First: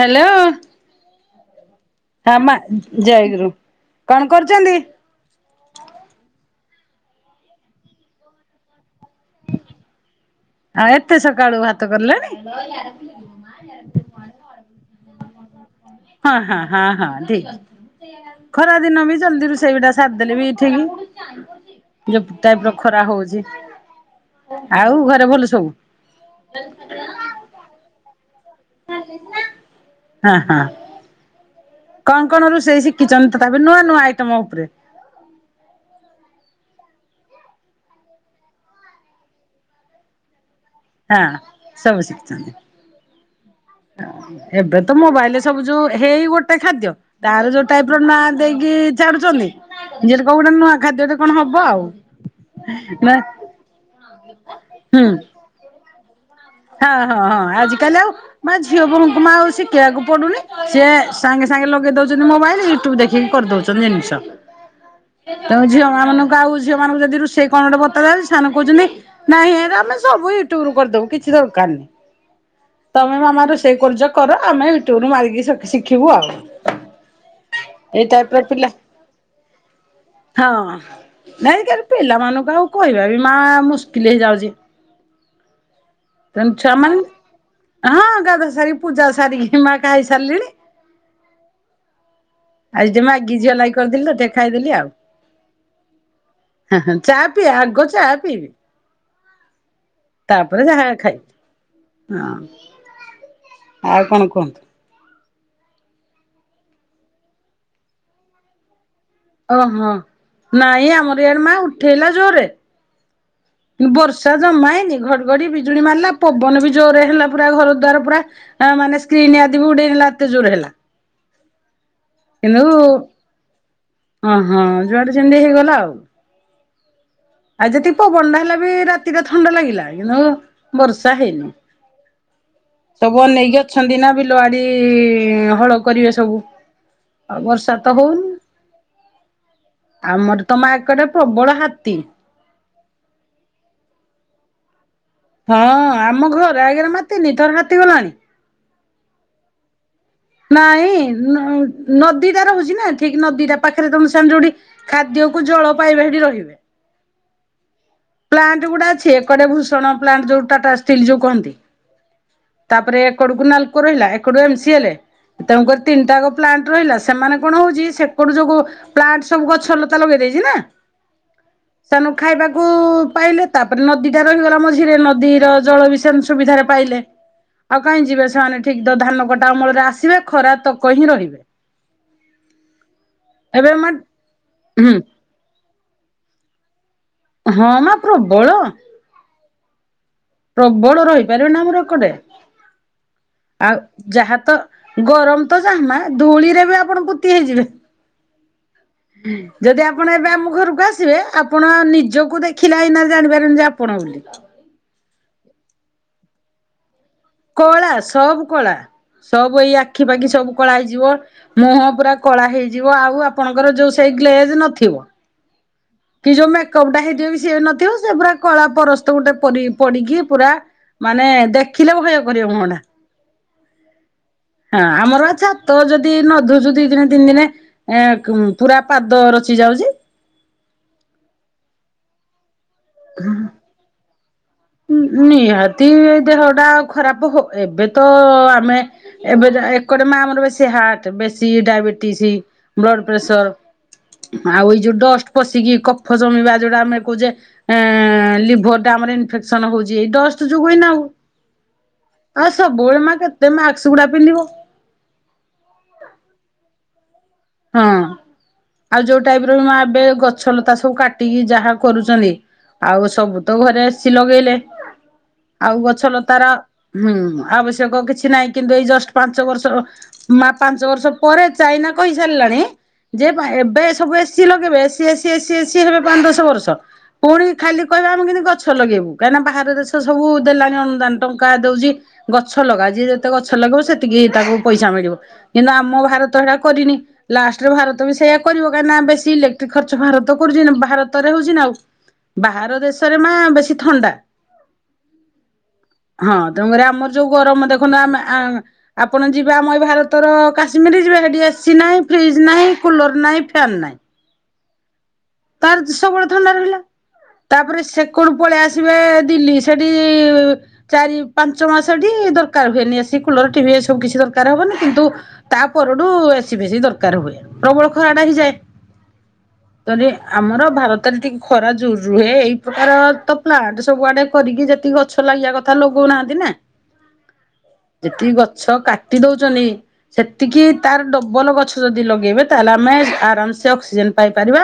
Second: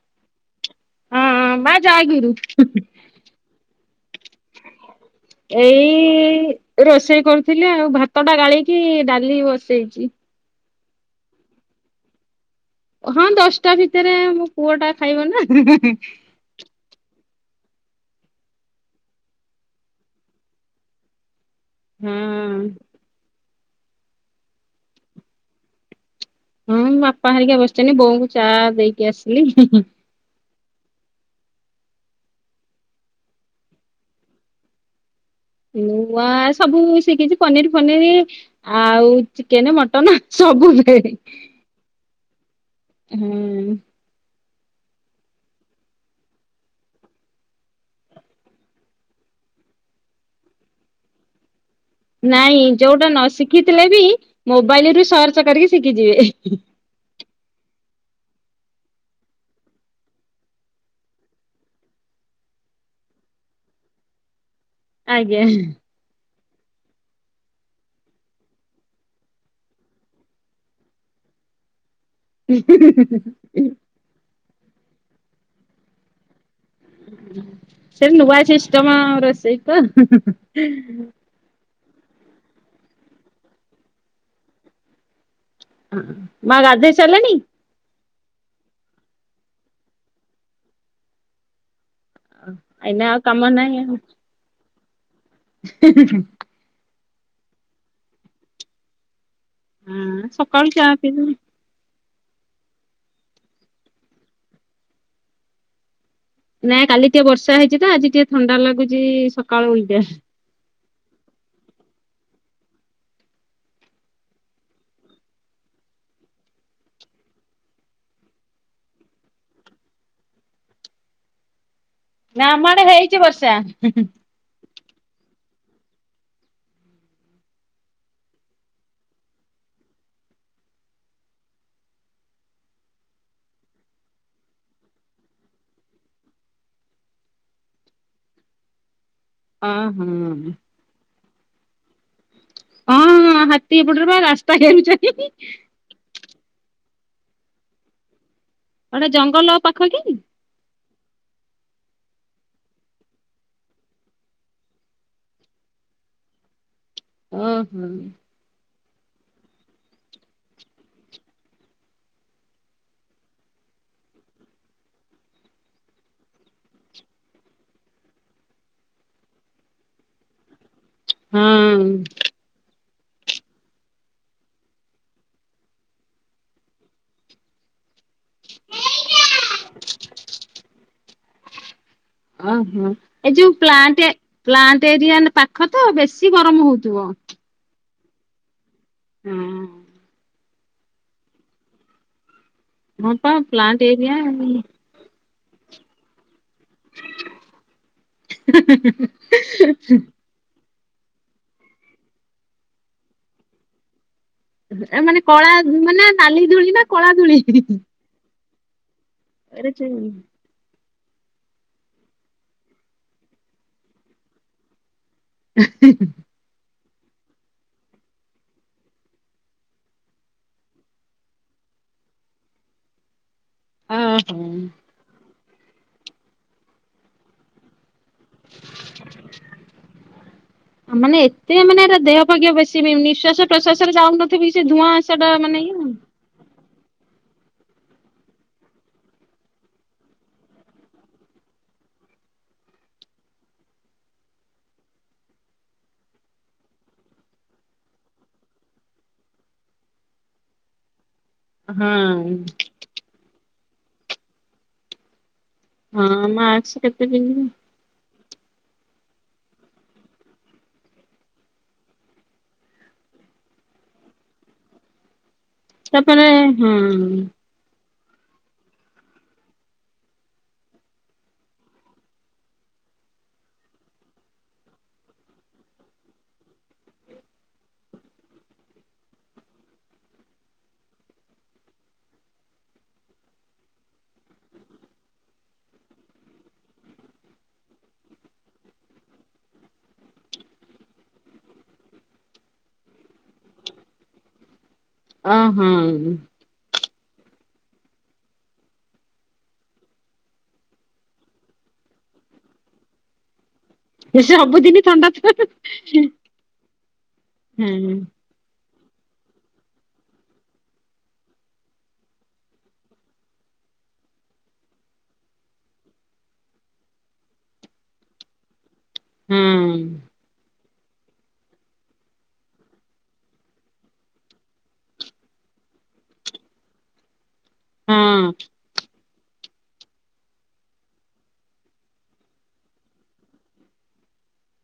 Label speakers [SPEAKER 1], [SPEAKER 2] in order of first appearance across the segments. [SPEAKER 1] Hello
[SPEAKER 2] [unintelligible]
[SPEAKER 1] ହ ମା ଜୟଗୁରୁ କଣ କରୁଚନ୍ତି?
[SPEAKER 2] ଏଇ ରୋଷେଇ କରୁଥିଲି ଆଉ ଭାତ ଟା ଗାଳିକି ଡାଲି ବସେଇଚି।
[SPEAKER 1] ଆଉ ଏତେ ସକାଳୁ ଭାତ କଲଣି?
[SPEAKER 2] ହଁ ଦଶ୍ ଟା ଭିତରେ ମୋ ପୁଅ ଟା ଖାଇବ ନା।
[SPEAKER 1] ହଁ ହଁ ହଁ ହଁ ଠିକ୍ ଅଛି। ଖରା ଦିନ ବି ଜଲଦି ରୁଷେଇ ଗୁଟା ସାରଦେଲେ ବି ଠିିକି।
[SPEAKER 2] ହଁ।
[SPEAKER 1] [unintelligible] ଖରା ହଉଚି, ଆଉ ଘରେ ଭଲ ସବୁ?
[SPEAKER 2] ହଁ ଆପା ହରିକା ବସିଚନ୍ତି ବୋଉଙ୍କୁ ଚା ଦେଇକି ଆସିଲି।
[SPEAKER 1] ହଁ ହଁ। କଣ କଣ ରୁଷେଇ ଶିଖିଚନ୍ତି ତାପରେ ନୂଆ ନୂଆ ଆଇଟମ ଉପରେ?
[SPEAKER 2] ନୂଆ ସବୁ ଶିକିଚି ପନିର୍ ଫନିରି ଆଉ ଚିକେନେ ମଟନ ସବୁ। ହୁଏ।
[SPEAKER 1] ହଁ ସବୁ ଶିଖିଚନ୍ତି।
[SPEAKER 2] ହୁଁ।
[SPEAKER 1] ଏବେ ତ ମୋବାଇଲରେ ସବୁ ଯୋଉ ହେଇ ଗୋଟେ ଖାଦ୍ୟ? ତାର ଯୋଉ ଟାଇପ୍ ର ନା ଦେଇକି ଚାଡୁଚନ୍ତି। ଜେମ ତି କୋ ଉବୁ ଗୋଟେ ନୂଆ ଖାଦ୍ୟଟେ କଣ ହବ ଆଉ।
[SPEAKER 2] ନାଇଁ ଯୋଉଟା
[SPEAKER 1] ନା
[SPEAKER 2] ନ ଶିଖିଥିଲେ ବି ମୋବାଇଲ ରୁ ସର୍ଚ୍ଚ କରିକି ଶିଖିଯିବେ।
[SPEAKER 1] ହାଁ ହଁ ହଁ ଆଜି କାଲି ଆଉ ମା ଝିଅ ବୋହୁଙ୍କୁ ମା ଆଉ ସିକେଇବାକୁ ପଡୁନି ସିଏ ସାଙ୍ଗେ ସାଙ୍ଗେ ଲଗେଇ ଦଉଚନ୍ତି ମୋବାଇଲ ୟୁଟ୍ୟୁବ ଦେଖିକି କରିଦଉଚନ୍ତି।
[SPEAKER 2] ଆଜ୍ଞା
[SPEAKER 1] [unintelligible] ତମ ଝିଅ। ମା ମାନଙ୍କୁ ଆଉ ଝିଅ ମାନଙ୍କୁ ଯଦି ରୁଷେଇ କଣ ଗଟେ ବତାଉ ସେମାନେ କଉଚନ୍ତି ନାଇଁ ହେରା ଆମେ ସବୁ ୟୁଟ୍ୟୁଵ୍ ରୁ କରିଦବୁ କିଛି ଦରକାର୍ ନାହିଁ। ତମେ ମାମାର ସେଇ କର୍ଯ୍ୟ କର ଆମେ ୟୁଟୁୁବରୁ ମାରିକି ସି- ଶିଖିବୁ ଆଉ। ଏଇ
[SPEAKER 2] ସେ ନୂଆ
[SPEAKER 1] ଟାଇପର ପିଲା
[SPEAKER 2] ସିଷ୍ଟମ ରୋଷେଇତ।
[SPEAKER 1] ହଁ। ନାଇଁ ଏଇକିରେ ପିଲାମାନଙ୍କୁ ଆଉ କହି଼ବା ବି ମା ମୁସ୍କିଲ ହେଇଯାଉଚି। ତେଣୁ
[SPEAKER 2] ମା
[SPEAKER 1] ଛୁଆ
[SPEAKER 2] ଗାଧେଇ ସାରିଲେଣି?
[SPEAKER 1] ମାନେ ହଁ ଗାଧୁଆ ସାରିକି ପୂଜା ସାରିକି ମା ଖାଇ ସାରିଲିଣି। ଆଜି ଟିକେ
[SPEAKER 2] ଏଇନା ଆଉ
[SPEAKER 1] ମାଗି
[SPEAKER 2] କାମ
[SPEAKER 1] ଝିଅ ଲାଗି
[SPEAKER 2] ନାହିଁ ଆଉ।
[SPEAKER 1] କରିଦିଲି ତ ଟିକେ ଖାଇଦେଲି ଆଉ।
[SPEAKER 2] [unintelligible]
[SPEAKER 1] ହଁ ହଁ ଚା ପିଏ ଆଗ ଚା ପିଇବି।
[SPEAKER 2] ହଁ
[SPEAKER 1] ତାପରେ
[SPEAKER 2] ସକାଳୁ
[SPEAKER 1] ଯାହା
[SPEAKER 2] ଚା ପିଇଦେଲି।
[SPEAKER 1] ଖାଏ ହଁ, ଆଉ କଣ କୁହନ୍ତୁ?
[SPEAKER 2] ନାଇଁ କାଲି ଟିକେ ବର୍ଷା ହେଇଛି ତ, ଆଜି ଟିକେ ଥଣ୍ଡା ଲାଗୁଚି
[SPEAKER 1] ଓହଁ ନାଇଁ ଆମର ଆଡେ ମାଆଁ ଉଠେଇଲା ଜୋରେ ବର୍ଷା ଜମାହେଇନି, ଘଡିଘଡି ବିଜୁଳି ମାରିଲା ପବନ ବି ଜୋରେ ହେଲା ପୁରା ଘର ଦ୍ୱାର ପୁରା ଆ ମାନେ ସ୍କ୍ରିନ୍ ଆଦି ବି ଉଡେଇ ନେଲା ଏତେ ଜୋର ହେଲା।
[SPEAKER 2] ନା ଆମଆଡେ ହେଇଚି ବର୍ଷା।
[SPEAKER 1] ଓ ହଁ ଯୁଆଡେ ଯେମିତି ହେଇଗଲା ଆଉ। ଆଉ ଯେତିକି ପବନଟା ହେଲାବି ରାତିଟା ଥଣ୍ଡା ଲାଗିଲା, ଏନୁ ବର୍ଷା ହେଇନି। ସବୁ ଅନେଇକି ଅଛନ୍ତି ନା ବିଲ ବାଡି-ହଳ କରିବେ ସବୁ। ବର୍ଷ ତ ହଉନି,
[SPEAKER 2] ଓହୋ
[SPEAKER 1] ଆମର ତ ମା ଏ କଡେ ପ୍ରବଳ ହାତୀ।
[SPEAKER 2] ହଁ ହାତୀ ଏପଟରେ ବା ରାସ୍ତା ଘେରୁଚନ୍ତି।
[SPEAKER 1] ହଁ ଆମ ଘର ଆଗରେ ମା ତିନି ଥର ହାତୀ ଗଲାଣି।
[SPEAKER 2] ହେଟା ଜଙ୍ଗଲ ପାଖ କି?
[SPEAKER 1] ନାଇଁ ନ- ନଦୀ ଟା ରହୁଚି ନା ଠିକ୍ ନଦୀଟା ପାଖରେ ତମେ ସାଙ୍ଗେ ଯୋଉଠି ଖାଦ୍ୟକୁ ଜଳ ପାଇବେ ହେଠି ରହିବେ।
[SPEAKER 2] ଉଁ ହୁଁ।
[SPEAKER 1] ପ୍ଲାଣ୍ଟ ଗୁଡ଼ା ଅଛି ଏକଡେ ଭୂଷଣ ପ୍ଲାଣ୍ଟ ଯୋଉ ଟାଟା ଷ୍ଟିଲ୍ ଯୋଉ କହନ୍ତି। ତାପରେ ଏକଡ଼କୁ ନାଲ୍କୋ ରହିଲା ଏକଡୁ ଏମ୍ ସି ଏଲ। ତେଣୁକରି ତିନିଟାଙ୍କ ପ୍ଲାଣ୍ଟ ରହିଲା ସେମାନେ କଣ ହଉଛି ସେପଟୁ ଯୋଗୁ। ପ୍ଲାଣ୍ଟ ସବୁ ଗଛ ଲତା ଲଗେଇ ଦେଇଛି ନା। ସେନୁ
[SPEAKER 2] ହୁଁ।
[SPEAKER 1] ଖାଇବାକୁ। କୁ ପାଇଲେ ତାପରେ ନଦୀଟା ରହିଗଲା ମଝିରେ ନଦୀର ଜଳ ବି ସେମତି ସୁବିଧାରେ ପାଇଲେ। ଆଉ କାହିଁ ଯିବେ ସେମାନେ ଠିକ୍ ତ ଧାନ କଟା ଅମଳ ରେ ଆସିବେ ଖରାତକ ହିିଁ ରହିବେ।
[SPEAKER 2] ଓହଁ, ଏ ଯୋଉ
[SPEAKER 1] ଏବେ ମା
[SPEAKER 2] ପ୍ଲାଣ୍ଟ, ପ୍ଲାଣ୍ଟ
[SPEAKER 1] ହୁଁ
[SPEAKER 2] ଏରିଆ ପା ଖ ତ ବେଶୀ ଗରମ ହଉଥିବ।
[SPEAKER 1] ହଁ ମା ପ୍ରବଳ।
[SPEAKER 2] ହଁ।
[SPEAKER 1] ପ୍ରବଳ ରହିପାରିବ ନା ଆମର ଏପଟେ,
[SPEAKER 2] ହଁ ପା
[SPEAKER 1] ଆଉ
[SPEAKER 2] ପ୍ଲାଣ୍ଟ ଏରିଆ
[SPEAKER 1] ଯାହା ତ। ଗରମ ତ ଯାହା ମା ଧୂଳିରେ ବି ଆପ ଆପଣ ପୋତି ହେଇଯିବେ, ଯଦି ଆପଣ ଏବେ ଆମ ଘରକୁ ଆସିବେ। ଆପଣ ନିଜକୁ ଦେଖିଲା ଆଇନାରେ ଜାଣିପାରିବନି ଯେ ଆପଣ ବୋଲି।
[SPEAKER 2] ଆ ମାନେ କଳା ମାନେ ନାଲି ଧୂଳି ନା କଳା ଧୂଳି।
[SPEAKER 1] କଳା ସବୁ କଳା ସବୁ
[SPEAKER 2] ଆରେ
[SPEAKER 1] ଏଇ
[SPEAKER 2] ଚୁଇଁ।
[SPEAKER 1] ଆଖି ପାଖି ସବୁ। କଳା ହେଇଯିବ, ମୁହଁ ପୁରା କଳା ହେଇଯିବ ଆଉ ଆପଣଙ୍କର ଯୋଉ ସେଇ ଗ୍ଲେଜ୍ ନଥିବ।
[SPEAKER 2] [unintelligible]
[SPEAKER 1] ଏଇ ଯୋଉ ମେକଅପ୍ ଟା ହେଇଥିବ ବି ସିଏ ନଥିବ ସେ ପୁରା କଳା ପରସ୍ତ ଗୋଟେ ପରି ପରିକି ପଡିକି ପୁରା। ମାନେ ଦେଖିଲେ ଭୟ କରିବେ ମୁହଁଟା।
[SPEAKER 2] ହଁ, ହୁଁ।
[SPEAKER 1] ଆମର ବା ଛାତ ଯଦି ନ ଧୋଉଛୁ ଦି ଦିନେ ତିନି ଦିନେ। ଏଁ କ୍ ପୁରା ପାଦ ରଚି ଯାଉଛି।
[SPEAKER 2] ମାନେ ଏତେ ମାନେ ଏରା ଦେହ ଅବାଗିଆ ବେଶୀ ବି ନିଶାସ ପ୍ରଶ୍ୱାସରେ ଯାଉନଥିବ କି ସେ ଧୂଆଁ ସେଟା ମାନେ ଇଏ ନୁହଁ।
[SPEAKER 1] ଦେହ ଟା ଆଉ ଖରାପ ହଉ ଏବେ ତ ଆମେ। ଏବେ ଯା ଏକଡେ ମା ଆମର ବେଶୀ ହାର୍ଟ ବେଶୀ ଡାଇବେଟିସ୍, ବ୍ଲଡ ପ୍ରେସର। ଆଉ ଏଇ ଯୋଉ ଡଷ୍ଟ ପଶିକି କଫ ଜମିବା ଯୋଉଟା ଆମେ କହୁଛେ। ଏଁ ଲିଭର ଟା ଆମର ଇନଫେକ୍ସନ ହଉଛି ଏଇ ଡଷ୍ଟ ଯୋଗୁ ହିଁ ନା ଆଉ।
[SPEAKER 2] ହୁଁ।
[SPEAKER 1] ବୋ ଏ ମା କେତେ ମାକ୍ସ ଗୁଡା ପିନ୍ଧିବ।
[SPEAKER 2] ହଁ ମାକ୍ସ କେତେ ପିନ୍ଧିବ?
[SPEAKER 1] ହଁ ଆଉ ଯୋଉ ଟାଇପ ର ମା ଏବେ ଗଛ, ଲତା ସବୁ କାଟିକି ଯାହା କରୁଛନ୍ତି। ଆଉ ସବୁ ତ ଘରେ ଏସି ଲଗେଇଲେ। ଆଉ ଗଛ
[SPEAKER 2] ତାପରେ
[SPEAKER 1] ଲତାର,
[SPEAKER 2] ହଁ।
[SPEAKER 1] ହୁଁ ଆବଶ୍ୟକ କିଛି ନାହିଁ। କିନ୍ତୁ ଏଇ ଜଷ୍ଟ ପାଞ୍ଚ ବର୍ଷ, ମା ପାଞ୍ଚ ବର୍ଷ ପରେ ଚାଇନା କହି ସାରି ଲାଣି ଯେ ଏବେ ସବୁ ଏସି ଲଗେଇବେ, ଏସି ଏସି ଏସି ଏସିି ହେବେ ପାଞ୍ଚ ଦଶ ବର୍ଷ। ପୁଣି ଖାଲି କହିବେ ଆମେ କେମିତି ଗଛ ଲଗେଇବୁ, କାହିଁକି ନା ବାହାର ଦେଶ ସବୁ ଦେଲାଣି ଅନୁଦାନ, ଟଙ୍କା ଦଉଛି। ଗଛ ଲଗାଅ, ଯିଏ ଯେତେ ଗଛ ଲଗେଇବ ସେତିକି ତାକୁ ପଇସା ମିଳିବ। କିନ୍ତୁ ଆମ ଭାରତ ହେଟା କରିନି। ଲାଷ୍ଟରେ ଭାରତ ବି ସେଇଆ କରିବ, କାହିଁ ନା ବେଶୀ ଇଲେକ୍ଟ୍ରି ଖର୍ଚ୍ଚ ଭାରତ କରୁଛି, ଭାରତରେ ହଉଛି ନା ଆଉ। ବାହାର ଦେଶରେ ମା ବେଶୀ ଥଣ୍ଡା।
[SPEAKER 2] ଅ ହଁ।
[SPEAKER 1] ହଁ, ତେଣୁ କରି ଆମର ଯୋଉ ଗରମ ଦେଖୁନା ଆମେ ଆମେ। ଆପଣ ଯିବେ, ଆମ ଏଇ ଭାରତର କାଶ୍ମୀର ଯିବେ, ସେଠି ଏସି ନାହିଁ। ଫ୍ରିଜ୍ ନାଇ, କୁଲର ନାଇ, ଫ୍ୟାନ ନାଇ।
[SPEAKER 2] ଯେ, ସେ ସବୁଦିନି ଥଣ୍ଡା ଥ ଥ।
[SPEAKER 1] ତାର ତ ସବୁବେଳେ ଥଣ୍ଡା ରହିଲା।
[SPEAKER 2] ହଁ
[SPEAKER 1] ତାପରେ ସେ। କୋଉଠୁ ପଳେଇ ଆସିବେ ଦିଲ୍ଲୀ। ସେଠି। ଚାରି, ପାଞ୍ଚ ମାସ ଟି ଦରକାର ହୁଏନି। ଏସି, କୁଲର, ଟିଭି ଏ ସବୁ କିଛି ଦରକାର ହବନି, କିନ୍ତୁ। ତା ପରଠୁ ଏସି ବେଶୀ ଦରକାର ହୁଏ, ପ୍ରବଳ ଖରା ଟା ହେଇଯାଏ।
[SPEAKER 2] ହଁ।
[SPEAKER 1] ତ ଏ। ଆମର ଭାରତରେ ଟିକେ ଖରା ଜୋରରେ ରୁହେ, ଏଇ ପ୍ରକାର ତ ପ୍ଲାଟ ସବୁ ଆଡେ କରିକି ଯେତି ଗ। ଗଛ ଲାଗିଆ କଥା ଲଗଉ ନାହାନ୍ତି ନା।
[SPEAKER 2] ହଁ
[SPEAKER 1] ଯେତିକି ଗଛ କାଟି ଦଉଚନ୍ତି। ସେତିକି ତାର ଡବଲ ଗଛ ଯଦି ଲଗେଇବେ ତାହେଲେ ଆମେ ଆରାମସେ ଅକ୍ସିଜେନ ପାଇପାରିବା।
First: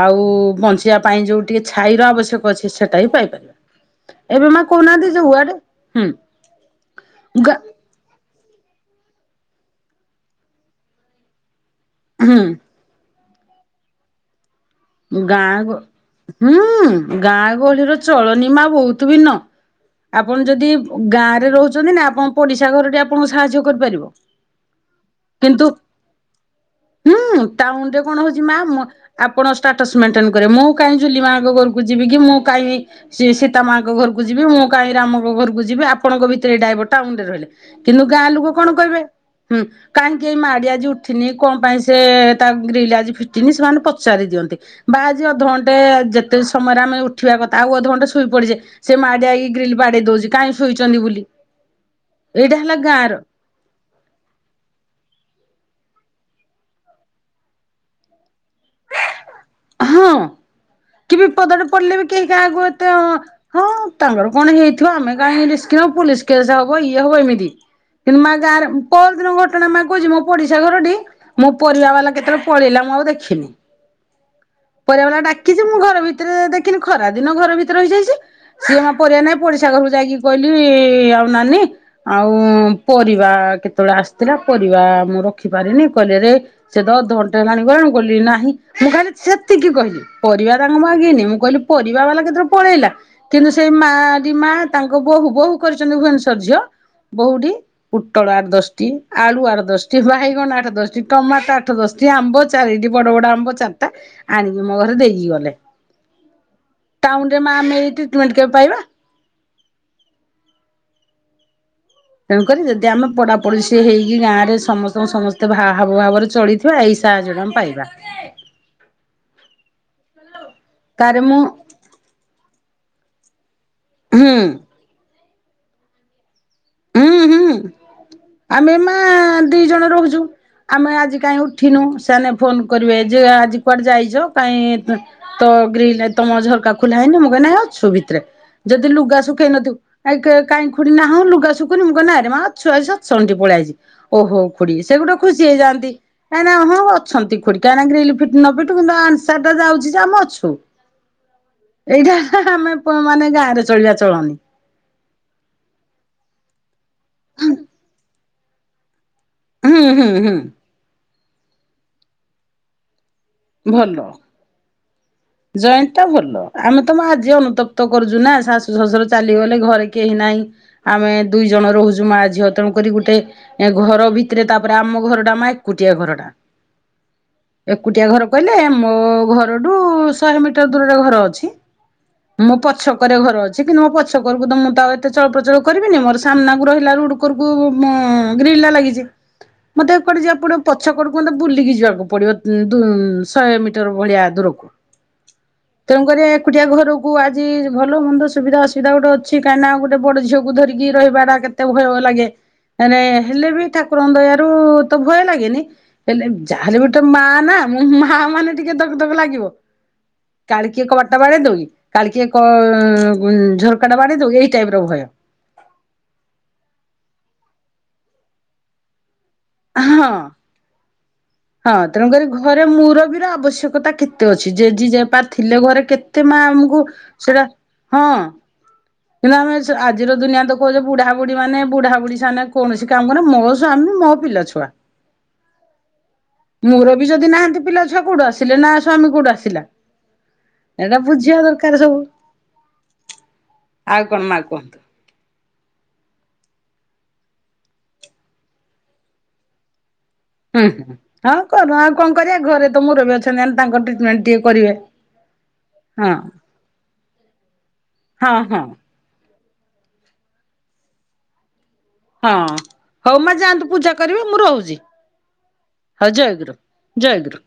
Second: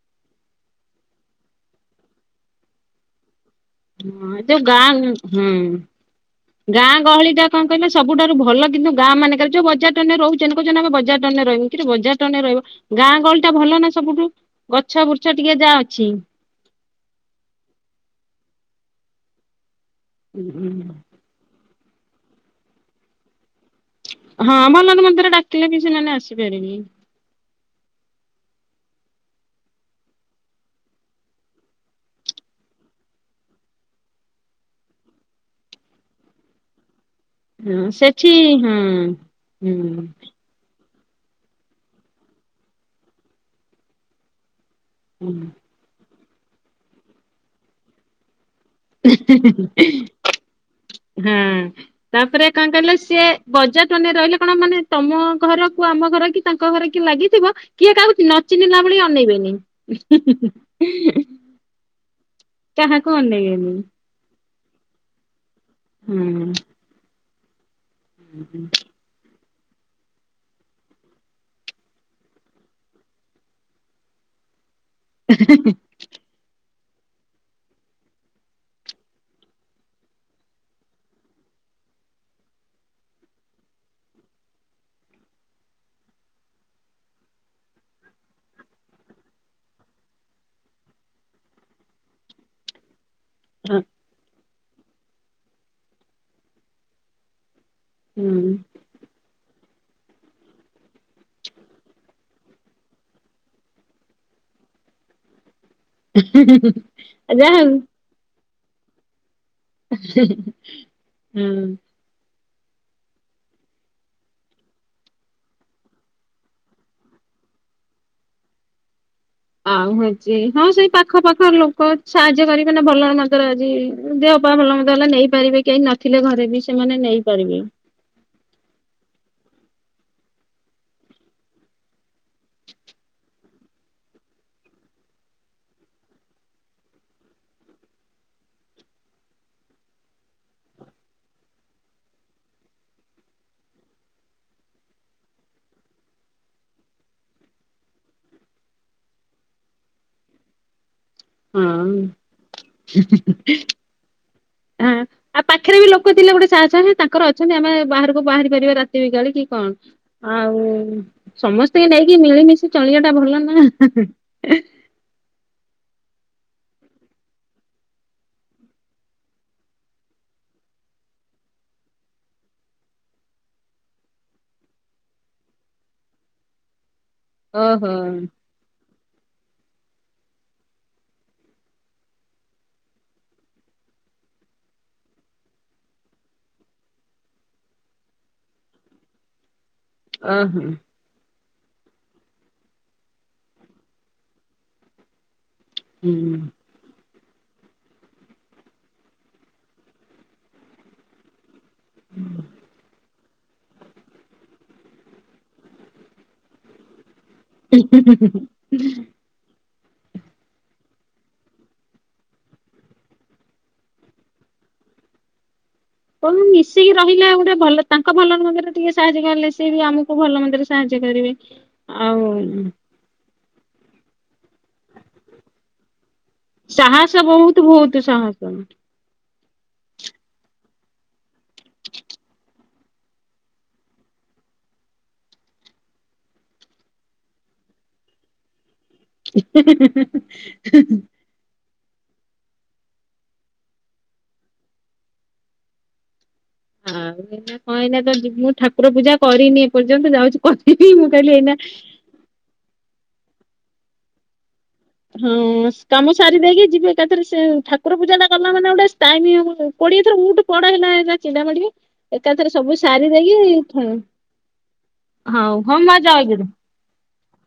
[SPEAKER 1] ଆଉ ବଞ୍ଚିଆ ପାଇଁ ଯୋଉ ଟିକେ ଛାଇର ଆବଶ୍ୟକ ଅଛି ସେଇଟା ବି ପାଇପାରିବା।
[SPEAKER 2] ହଁ, ଏ
[SPEAKER 1] ଏବେ ମା
[SPEAKER 2] ଯୋଉ
[SPEAKER 1] କହୁନାହାନ୍ତି
[SPEAKER 2] ଗାଁ, ହୁଁ,
[SPEAKER 1] ଯୁଆଡେ ହୁଁ
[SPEAKER 2] ଗାଁ ଗହଳିଟା
[SPEAKER 1] ଗା
[SPEAKER 2] କଣ କହିଲ। ସବୁଠାରୁ ଭଲ କିନ୍ତୁ ଗାଁ ମାନେକରେ। ଯୋଉ ବଜାର ଟାଉନ୍ ରହୁଚନ୍ତି, କହୁଚନ୍ତି ଆମେ ବଜାର, ଟାଉନ୍ ରେ ରହିବୁ କି ବଜାର ଟାଉନ୍ ରେ
[SPEAKER 1] ହୁଁ
[SPEAKER 2] ରହିବ। ଗାଁ ଗହଳି ଟା ଭଲ ନା ସବୁଠୁ। ଗଛ ବୁର୍ଛ ଟିକେ
[SPEAKER 1] ଗାଁ
[SPEAKER 2] ଯାହା
[SPEAKER 1] ଗହଳି,
[SPEAKER 2] ଅଛି।
[SPEAKER 1] ହୁଁ, ଗାଁ ଗହଳିର ଚଳନି ମା ବହୁତୁ ଭିନ୍ନ। ଆପଣ ଯଦି ଗାଁରେ ରହୁଚନ୍ତି ନା ଆପଣ ପଡ଼ିଶା ଘର ଟି ଆପଣଙ୍କୁ ସାହାଯ୍ୟ କରିପାରିବ।
[SPEAKER 2] ହଁ, ଭଲରେ ମନ୍ଦରେ ଡାକିଲେ
[SPEAKER 1] କିନ୍ତୁ
[SPEAKER 2] ବି ସେମାନେ ଆସିପାରିବେ।
[SPEAKER 1] ହୁଁ, ଟାଉନ ରେ କଣ ହଉଚି ମା ଆପଣ। ଷ୍ଟାଟସ୍ ମେଣ୍ଟେନ କରେ। ମୁଁ କାହିଁକି ଜୁଲି ମାଙ୍କ ଘରୁକୁ ଯିବି କି? ମୁଁ କାଇଁ। ସେ ସୀତାମାଙ୍କ ଘରୁକୁ ଯିବି, ମୁଁ କାହିଁକି ରାମଙ୍କ ଘରକୁ ଯିବି, ଆପଣଙ୍କ ଭିତରେ ଏଇ ଡାଇଭଟ ଟା ଟାଉନ ରେ ରହିଲା।
[SPEAKER 2] ହଁ
[SPEAKER 1] କିନ୍ତୁ, ଗାଁ
[SPEAKER 2] ସେଠି
[SPEAKER 1] ଲୋକ କଣ
[SPEAKER 2] ହଁ
[SPEAKER 1] କହିବେ ହୁଁ କାହିଁକି ଏ ମା ଟି ଆଜି ଉଠ। ଠିନି କଣ ପାଇଁ ସେ ତା ଗ୍ରିଲ ଆଜି ଫିଟିନି ସେମାନେ ପଚାରି ଦିଅନ୍ତି ବା ଆଜି
[SPEAKER 2] ହୁଁ
[SPEAKER 1] ଅଧଘ। ଗେ ଯେତେ ସମୟରେ ଆମେ ଉଠିବା କଥା ଆଉ ଅଧଘଣ୍ଟେ ଶୋଇ ପଡିଛେ। ସେ ମା ଯାଇକ ଗ୍ରିଲ ବାଡେଇ ଦଉଚି କାହିଁକି ଶୋଇଚନ୍ତି ବୋଲି
[SPEAKER 2] ହଁ। ତାପରେ
[SPEAKER 1] ଏଇଟା
[SPEAKER 2] କଣ
[SPEAKER 1] ହେଲା
[SPEAKER 2] କହିଲ
[SPEAKER 1] ଗାଁର।
[SPEAKER 2] ସିଏ ବଜାର, ଟାଉନ୍ ରେ ରହିଲେ କଣ ମାନେ ତମ ଘରକୁ ଆମ ଘର କି ତାଙ୍କ ଘର କି ଲାଗିଥିବ। କିଏ କାହାକୁ ନ ଚିହ୍ନିଲା ଭଳି ଅନେଇବେନି।
[SPEAKER 1] ହଁ, କି ବି ପଦାରେ ପଡ଼ିଲେ ବି କେହି କାହାକୁ ଏତେ ହଁ ହଁ। ତାଙ୍କର କଣ ହେଇଥିବ ଆମେ କାହିଁକି ରିସ୍କ ନବୁ। ପୋଲିସ
[SPEAKER 2] ହଁ।
[SPEAKER 1] କେସ ହବ ଇଏ ହବ ଏମିତି। [unintelligible] ଘଟଣା ମାଗୁଚି ମୋ ପଡିଶା ଘରଟି ମୋ ପରିବା ବାଲା କେତବଳେ ପଳେଇଲା ମୁଁ ଆଉ ଦେଖିନି। ପରିବା ବାଲା ଡାକିଚି ମୁଁ ଘର ଭିତରେ ଦେଖିନି ଖରା ଦିନ ଘର ଭିତରେ ରହିଯାଇଚି। ସିଏ ମା ପରିବା ନାଇଁ ପଡିଶା ଘରକୁ ଯାଇକି କହିଲି ଆଉ ନାନି। ଆଉ ପରିବା କେତବଳେ ଆସିଥିଲା ପରିବା ମୁଁ ରଖିପାରିନି କହିଲେ ରେ। ସେ ତ ଅଧଘଣ୍ଟେ ହେଲାଣି ଗଲାଣି ଗୋଲି ନାହିଁ ମୁଁ ଖାଲି। ସେତିକି କହିଲି ପରିବା ତାଙ୍କୁ ମାଗିନି ମୁଁ କହିଲି ପରିବା ବାଲା କେତବଳେ ପଳେଇଲା। କିନ୍ତୁ, ସେଇ ମାଟି ମା ତାଙ୍କ ବୋହୂ ବୋହୂ କରିଚନ୍ତି ଭୁବନେଶ୍ୱର ଝିଅ ବୋହୂଟି। ପୋଟଳ ଆଠ
[SPEAKER 2] ହୁଁ
[SPEAKER 1] ଦଶଟି, ଆଳୁ ଆଠ ଦଶଟି, ବାଇଗଣ ଆଠ ଦଶଟି, ଟମାଟ ଆଠ ଦଶଟି, ଆମ୍ବ। ଚାରିଟି ବଡ ବଡ ଆମ୍ବ ଚାରିଟା ଆଣିକି ମୋ ଘରେ ଦେଇକି ଗଲେ। ଟାଉନରେ
[SPEAKER 2] ଯା
[SPEAKER 1] ମା
[SPEAKER 2] ହଉ।
[SPEAKER 1] [unintelligible]
[SPEAKER 2] ହୁଁ।
[SPEAKER 1] ତେଣୁକରି ଯଦି ଆମେ ପଡ଼ାପଡୋସି ହେଇକି ଗାଁରେ ସମସ୍ତଙ୍କୁ ସମସ୍ତେ ହାବ ଭାବରେ ଚଳି। ଥିବା ଏଇ ସାହାଯ୍ୟ ଟା ଆମେ ପାଇବା।
[SPEAKER 2] ଆଉ ହେଉଚି ହଁ, ସେଇ ପାଖ
[SPEAKER 1] ତାରେ ମୁଁ
[SPEAKER 2] ପାଖ ଲୋକ ସାହାଯ୍ୟ କରିବେ ନା ଭଲରେ ମନ୍ଦରେ ଆଜି।
[SPEAKER 1] ହୁଁ
[SPEAKER 2] ଦେହପା ଭଲ ମନ୍ଦ ହେଲେ ନେଇପାରିବେ କେହି ନଥିଲେ ଘରେ ବି ସେମାନେ
[SPEAKER 1] ହୁଁ ହୁଁ
[SPEAKER 2] ନେଇପାରିବେ।
[SPEAKER 1] ଆମେ ମା ଦି ଜଣ ରହୁଚୁ। ଆମେ ଆଜି କାହିଁ ଉଠିନୁ ସେମାନେ ଫୋନ କରିବେ ଯେ ଆଜି କୁଆଡେ ଯାଇଚ କାହିଁ ତ ଗ୍ରୀିଲ ତମ ଝରକା ଖୁଲା ହେଇନ ମୁଁ କହିଲି ଅଛୁ ଭିତରେ। ଯଦି ଲୁଗା ଶୁଖେଇ ନଥିବୁ କାହିଁ ଖୁଡି ନାଁହ ଲୁଗା ଶୁଖୁନି ମୁଁ କହିଲି ଆରେ ମା ଅଛୁ ଆଜି ସତସଙ୍ଗ ଟିକେ ପଳେଇ ଅଇଚି ଓହୋ ଖୁଡି ସେ ଗୋଟେ ଖୁସି ହେଇଯାନ୍ତି। କାଁକ ନା ହଁ ଅଛନ୍ତି ଖୁଡି କାହିଁକି ଗ୍ରିଲ ଫିଟ ନ ଫିଟୁ କିନ୍ତୁ ଆନ୍ସାର ଟା ଯାଉଚି ଯେ ଆମ ଅଛୁ।
[SPEAKER 2] ହଁ
[SPEAKER 1] ଏଇଟା ଆମେ ପ ମାନେ ଗାଁ ରେ ଚଳିବା ଚଳନି।
[SPEAKER 2] ହଁ ଆଉ ପାଖେରେ ବି ଲୋକ ଥିଲେ ଗୋଟେ ସାହସ ଅଛି ତାଙ୍କର ଅଛନ୍ତି ଆମେ ବାହାରକୁ ବାହାରି ପାରିବା ରା ତି ବିକାଳି କି
[SPEAKER 1] ହୁଁ ହୁଁ
[SPEAKER 2] କଣ
[SPEAKER 1] ହୁଁ
[SPEAKER 2] ଆଉ ସମସ୍ତିଙ୍କି ନେଇକି ମିଳିମିଶି ଚଳିବା ଟା ଭଲ ନା।
[SPEAKER 1] ଭଲ।
[SPEAKER 2] [inaudible]
[SPEAKER 1] ଜଏଣ୍ଟ ଟା ଭଲ ଆମେ ତମ ଆଜି ଅନୁତପ୍ତ କରୁଚୁ ନା ଶାଶୁ ଶ୍ୱଶୁର ଚାଲିଗଲେ ଘରେ କେହି ନାହିଁ। ଆମେ ଦୁଇ ଜଣ ରହୁଚୁ ମା ଝିଅ ତେଣୁ କରି ଗୁଟେ ଏ ଘର ଭିତେରେ ତାପରେ ଆମ ଘର ଟା ମା ଏକୁଟିଆ ଘରଟା।
[SPEAKER 2] ଓହୋ
[SPEAKER 1] ଏକୁଟିଆ ଘର କହିଲେ ମୋ ଘରଠୁ ଶହେ ମିଟର ଦୂରରେ ଘର ଅଛି। ମୋ ପଛକରେ ଘର ଅଛି କିନ୍ତୁ ମୋ ପଛକରକୁ ତ ମୁଁ ଏତେ ଚଳପ୍ରଚଳ କରିବିନି ମୋର ସାମ୍ନାକୁ ରହିଲାରୁ ରୁଡ କରୁକୁ ଗ୍ରିଲ ଟା ଲାଗିଚି, ମୋତେ କୁଆଡେ ଯିବାକୁ
[SPEAKER 2] ଓହୋ
[SPEAKER 1] ପଡ଼ିବ ପଛ କରକୁ ମତେ ବୁଲିକି ଯିବାକୁ ପଡିବ ଶହେ ମିଟର ଭଳିଆ ଦୂରକୁ। ତେଣୁ
[SPEAKER 2] ହୁଁ।
[SPEAKER 1] କରି ଏକୁଟିଆ ଘରୁ କୁ ଆଜି ଭଲ ମନ୍ଦ ସୁବିଧା ଅସୁବିଧା ଗୋଟେ ଅଛି କାହିଁକିନା ଗୋଟେ ବଡ ଝିଅକୁ ଧରିକିନା ରହିବା ଟା କେତେ ତାକୁ ଭୟ ଲାଗେ ମାନେ ହେଲେ ବି ତା ଠାକୁରଙ୍କ ଦୟାରୁ ତ ଭୟ ଲାଗେନି ହେଲେ ଯା ହେଲେ ଗୋଟେ ମା ନା ମା ମାନେ ଟିକେ ଧକ ଧକ ଲାଗିବ। କାଳ କିିଏ କବାଟ ଟା ବାଡେଇ ଦବ କି କାଳ କିିଏ କ ଝରକାଟା ବାଡେଇ ଦବ କି ଏଇ ଟାଇପ ର ଭୟ।
[SPEAKER 2] କଣ ମିଶିକି ରହିଲେ ଗୋଟେ ଭଲ ତାଙ୍କ ଭଲ ମନ୍ଦରେ ଟିକେ ସାହାଯ୍ୟ କଲେ ସିଏ ବି
[SPEAKER 1] ହଁ।
[SPEAKER 2] ଆମକୁ ଭଲ ମନ୍ଦିରେ ସାହାଯ୍ୟ କରିବେ।
[SPEAKER 1] ହଁ
[SPEAKER 2] ଆଉ
[SPEAKER 1] ତେଣୁକରି ଘରେ ମୁରବୀ ର ଆବଶ୍ୟକତା କେତେ ଅଛି ଜେଜି ଜେପା ଥିଲେ ଘରେ କେ ମତେ ମା ଆମକୁ
[SPEAKER 2] ସାହସ
[SPEAKER 1] ସେଇଟା
[SPEAKER 2] ବହୁତ ବହୁତ
[SPEAKER 1] ହଁ।
[SPEAKER 2] ସାହସ।
[SPEAKER 1] କିନ୍ତୁ ଆମେ ସେ ଆଜିର ଦୁନିଆ ତ କହୁଚେ ବୁଢାବୁଢୀ ମାନ ବୁଢାବୁଢୀ ସାମ୍ନାରେ କୌଣସି କାମରେ ମୋ ସ୍ବାମୀ ମୋ ପିଲା ଛୁଆ। ମୋର ବି ଯଦି ନାହାନ୍ତି ପିଲା ଛୁଆ କୁଆଡ଼ୁ ଆସି ଥିଲେ ନା ସ୍ଵାମୀ କୋଉଠୁ ଆସିଲା ଏଟା ବୁଝିବା ଦରକାର ସବୁ। ଆଉ କଣ ମା କୁହ?
[SPEAKER 2] ଆଉ [unintelligible] ମୁଁ ଠାକୁର ପୂଜା କରିନି ଏପର୍ଯ୍ୟନ୍ତ ଯାଉଚି
[SPEAKER 1] ହୁଁ ହୁଁ
[SPEAKER 2] [unintelligible] ମୁ
[SPEAKER 1] ହଁ
[SPEAKER 2] କହିଲି ଏଇନା
[SPEAKER 1] କର ଆଉ କଣ କରିବା ଘରେ ତ ମୁରବି ଅଛନ୍ତିମାନେ ତାଙ୍କ ଟ୍ରିଟମେଣ୍ଟ ଟିକେ କରିବା।
[SPEAKER 2] ହଁ କାମ ସାରି ଦେଇକି ଯିବେ ଏକାଥରେ ସେ ଠାକୁର ପୂଜା ଟା
[SPEAKER 1] ହଁ
[SPEAKER 2] କଲା
[SPEAKER 1] ହଁ
[SPEAKER 2] ମାନେ ଗୋଟେ ଟାଇମ କୋଡିଏ ଥର ଉଠୁ ପଡ଼ ହେଲେ ଚିଡ଼ା ମାଡ଼ିବନି।
[SPEAKER 1] ହଁ।
[SPEAKER 2] ଏକାଥରେ ସବୁ ସାରି
[SPEAKER 1] ହଉ ମା ଯାଆନ୍ତୁ
[SPEAKER 2] ଦେଇକି
[SPEAKER 1] ପୂଜା କରିବେ ମୁଁ ରହୁଛି
[SPEAKER 2] ହୁଁ ହଁ ମା ଜୟଗୁରୁ।
[SPEAKER 1] ଜୟଗୁରୁ।